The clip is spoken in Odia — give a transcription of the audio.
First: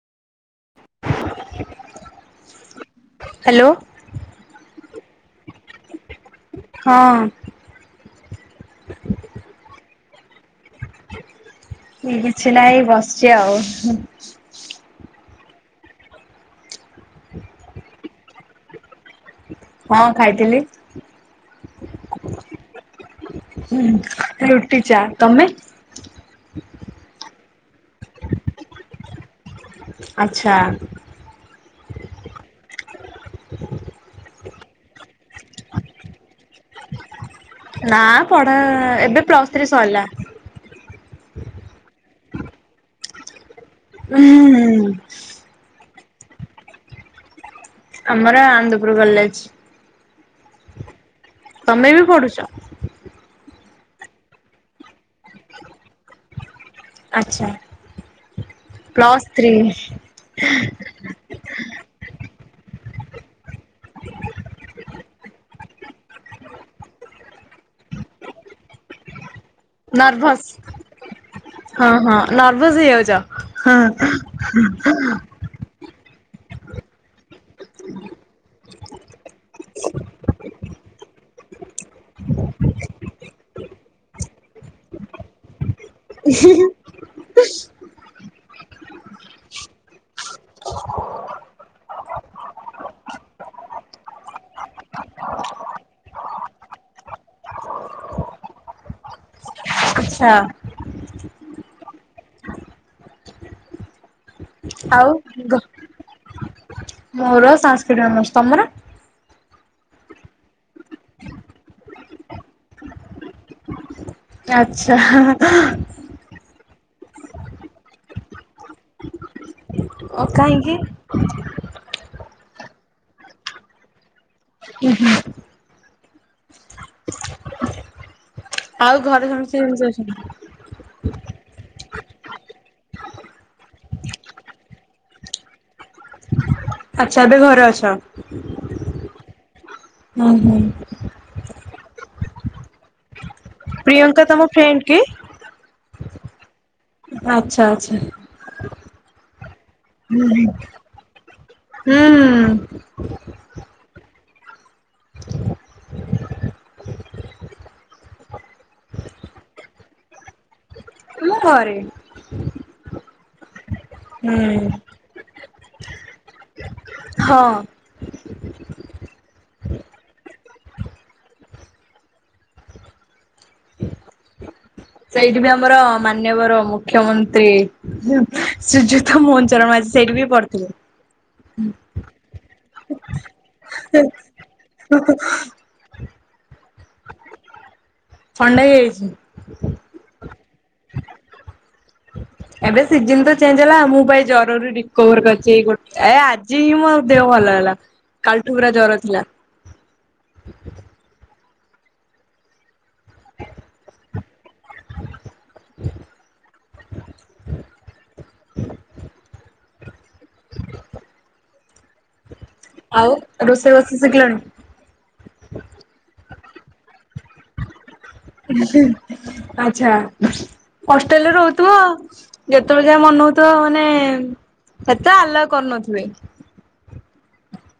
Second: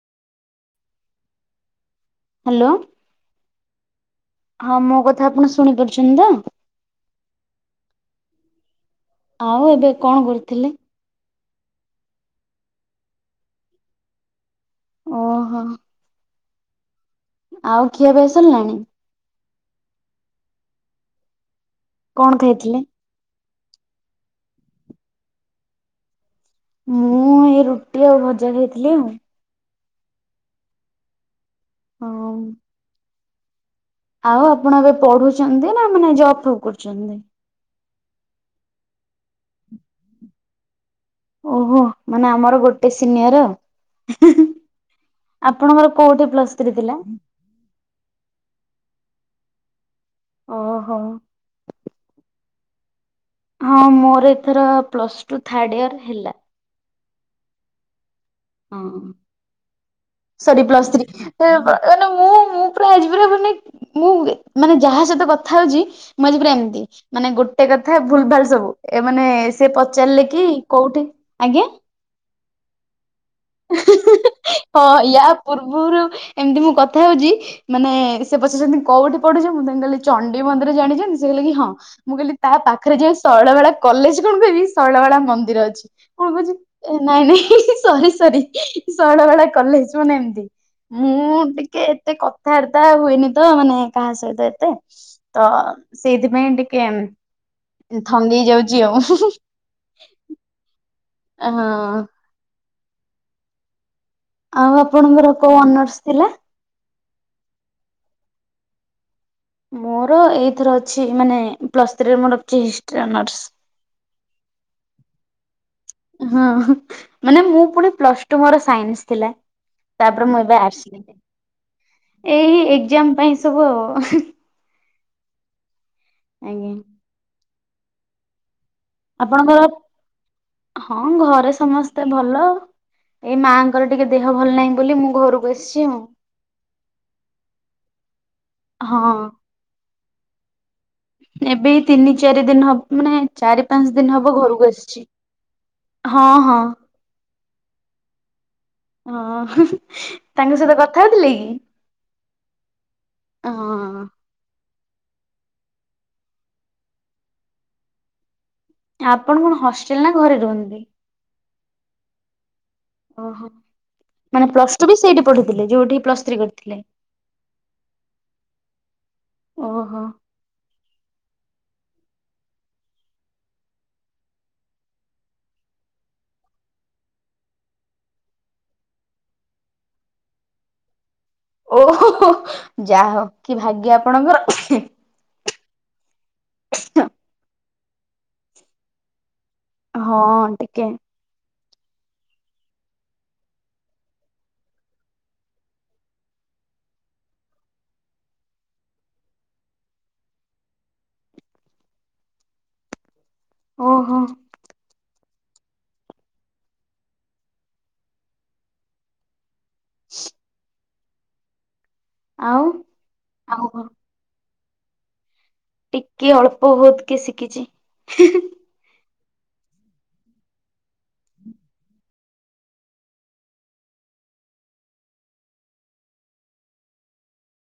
ହ୍ୟାଲୋ ହ୍ୟାଲୋ ହଁ ମୋ କଥା ଆପଣ ଶୁଣି ପାରୁଛନ୍ତି ତ ହଁ ଆଉ ଏବେ କଣ କରୁଥିଲେ କିଛି ନାହିଁ ବସିଚି ଆଉ। ଓହୋ। ଆଉ ଖିଆ ପିଆ ସାରିଲାଣି? ହଁ ଖାଇଥିଲି। କଣ ଖାଇଥିଲେ? ହୁଁ ମୁଁ ଏଇ ରୁଟି ଆଉ ଭଜା ଖାଇଥିଲି ଆଉ। ଆଚ୍ଛା। ହଁ। ଆଉ ଆପଣ ଏବେ ପଢୁଛନ୍ତି ନା ମାନେ ଜବ ଫବ କରୁଛନ୍ତି? ନା ପଢେ ଏବେ ପ୍ଲସ୍ ଥ୍ରୀ ସରିଲା। ଓହୋ ମାନେ ଆମର ଗୋଟେ ସିନିୟର। ହୁଁ ହୁଁ। ଆପଣଙ୍କର କୋଉଠି ପ୍ଲସ୍ ଥ୍ରୀ ଥିଲା? ଆମର ଆନ୍ଦପୁର କଲେଜ। ଓହୋ। ତମେ ବି ପଢୁଚ? ହଁ ମୋର ଏଥର ପ୍ଲସ୍ ଟୁ ଥାର୍ଡ ଇୟର ହେଲା। ଆଚ୍ଛା। ହଁ plus three sorry plus three ମାନେ ମୁଁ ମୁଁ ପୁରା ଆଜି ପୁରା ମାନେ ମୁଁ ମାନେ ଯାହା ସହିତ କଥା ହଉଛି ମୁଁ ଆଜି ପୁରା ଏମିତି ମାନେ ଗୋଟେ ଗୋଟେ କଥା ଭୁଲ ଭାଲ ସବୁ ଏ ମାନେ ସେ ପଚାରିଲେ ନର୍ଭସ କି କୋଉଠି ଆଜ୍ଞା? ନର୍ଭସ୍ ହେଇଯାଉଛ। ହଁ ୟା ପୂର୍ବରୁ ଏମିତି ମୁଁ କଥା ହଉଛି ମାନେ ସେ ପଚାରୁଛନ୍ତି କୋଉଠି ପଢୁଛି ମୁଁ ତା କାଲି ଚଣ୍ଡି ମନ୍ଦିର ଜାଣିଛନ୍ତି ସେ କହିଲ କି ହଁ ମୁଁ କହିଲଲି ତା ପାଖରେ ଯୋଉ ଶୈଳ ବେଳା କଲେଜ କଣ କହିବି ଶୈଳ ବେଳା ମନ୍ଦିର ଅଛି କଣ କହୁଛି ନାଇଁ ନାଇଁ ଶୈ ସରି ଶୈଳବାଳା କଲେଜ ମାନେ ଏମତି। ମୁଁ ଟିକେ ଏତେ କଥାବାର୍ତ୍ତା ହୁଏନି ତ ମାନେ କାହା ସହିତ ଏତେ ତ ସେଇଥିପାଇଁ ଟିକେ ଥନ୍ଦି ଯାଉଛି ଆଉ। ଆଚ୍ଛା। ହଁ। ଆଉ ଆପଣଙ୍କର କୋଉ ଅନର୍ସ ଥିଲା? ମୋର ସାଂସ୍କୃତିକ ଅନର୍ଶ ତମର? ମୋର ଏଥି ଅଛି ମାନେ ପ୍ଲସ ଥ୍ରି ହିଷ୍ଟରୀ ଅନର୍ସ। ଆଚ୍ଛା। ହୁଁ ମାନେ ମୁଁ ପୁଣି ପ୍ଲସ୍ ଟୁ ମୋର ସାଇନ୍ସ ଥିଲା। ଓ ତାପରେ ମୁଁ ଏବେ କାହିଁକି? ଆସିଲି ଏଇ ଏକଜାମ ପାଇଁ ସବୁ। ହୁଁ ହୁଁ। ଆଜ୍ଞା। ଆଉ ଘରେ ଆପଣଙ୍କର ସମସ୍ତେ କେମିତି ଅଛନ୍ତି? ହଁ ଘରେ ସମସ୍ତେ ଭଲ। ଏଇ ମାଆଙ୍କର ଟିକେ ଦେହ ଭଲ ନାହିଁ ବୋଲି ମୁଁ ଘରକୁ ଆସିଛି ଆଉ। ଆଚ୍ଛା ଏବେ ଘରେ ଅଛ। ହଁ ହୁଁ ହୁଁ। ଏବେ ତିନି ଚାରି ଦିନ ମାନେ ଚାରି ପାଞ୍ଚ ଦିନ ପ୍ରିୟଙ୍କା ହବ ତମ ଘରକୁ ଫ୍ରେଣ୍ଡ କି? ଆସିଛି। ହଁ ହଁ। ଆଚ୍ଛା ଆଚ୍ଛା। ହଁ ତାଙ୍କ ସହିତ କଥା ହଉଥିଲେ କି? ହୁଁ। ହଁ। ଆପଣ କଣ ହଷ୍ଟେଲ ନା ଘରେ ରୁହନ୍ତି? ମୁଁ ଘରେ। ଓହୋ ମାନେ ପ୍ଲସ ଟୁ ବି ସେଇଠି ପଢିଥିଲେ ଯୋଉଠି ପ୍ଲସ ଥ୍ରୀ କରିଥିଲେ। ହଁ। ଓହୋ। ସେଇଠି ବି ଆମର ମାନ୍ୟବର ମୁଖ୍ୟମନ୍ତ୍ରୀ ହି ଶ୍ରୀଯୁକ୍ତ ମୋହନ ଚରଣ ମାଝୀ। ସେଇଠି ବି ପଢ଼ିଥିଲେ। ଓହୋ ହୋ ଯାହା ହଉ କି ଭାଗ୍ୟ ଆପଣଙ୍କର। ଇଁଛୁ । ଥଣ୍ଡା ହେଇଯାଇଛି। ହଁ ଟିକେ। ଏବେ ସିଜିନ ତ ଚେଞ୍ଜ ହେଲା ମୁଁ ପା ଏଇ ଜରରୁ ରିକୋଭର କରଚି ଏଇ ଗୋଟେ ଏ ଆଜି ହିଁ ମୋ ଦେହ ଭଲ ଭଲ ହେଲା କାଲଠୁ ପୁରା ଜର ଥିଲା। ଓହୋ। ଚୁକ୍ । ଆଉ ଆଉ ରୋଷେଇ କଣ ବାସ ଶିଖିଲଣି? ଟିକେ ଅଳ୍ପ ବହୁତ୍ କି ଶିଖିଚି। ଆଚ୍ଛା। ହଷ୍ଟେଲରେ ରହୁଥିବ ଯେତେବେଳେ ଯାହା ମନ ହଉଥିବ ମାନେ ଏତେ ଆଲ୍ଲାଉ କରୁନଥିବେ।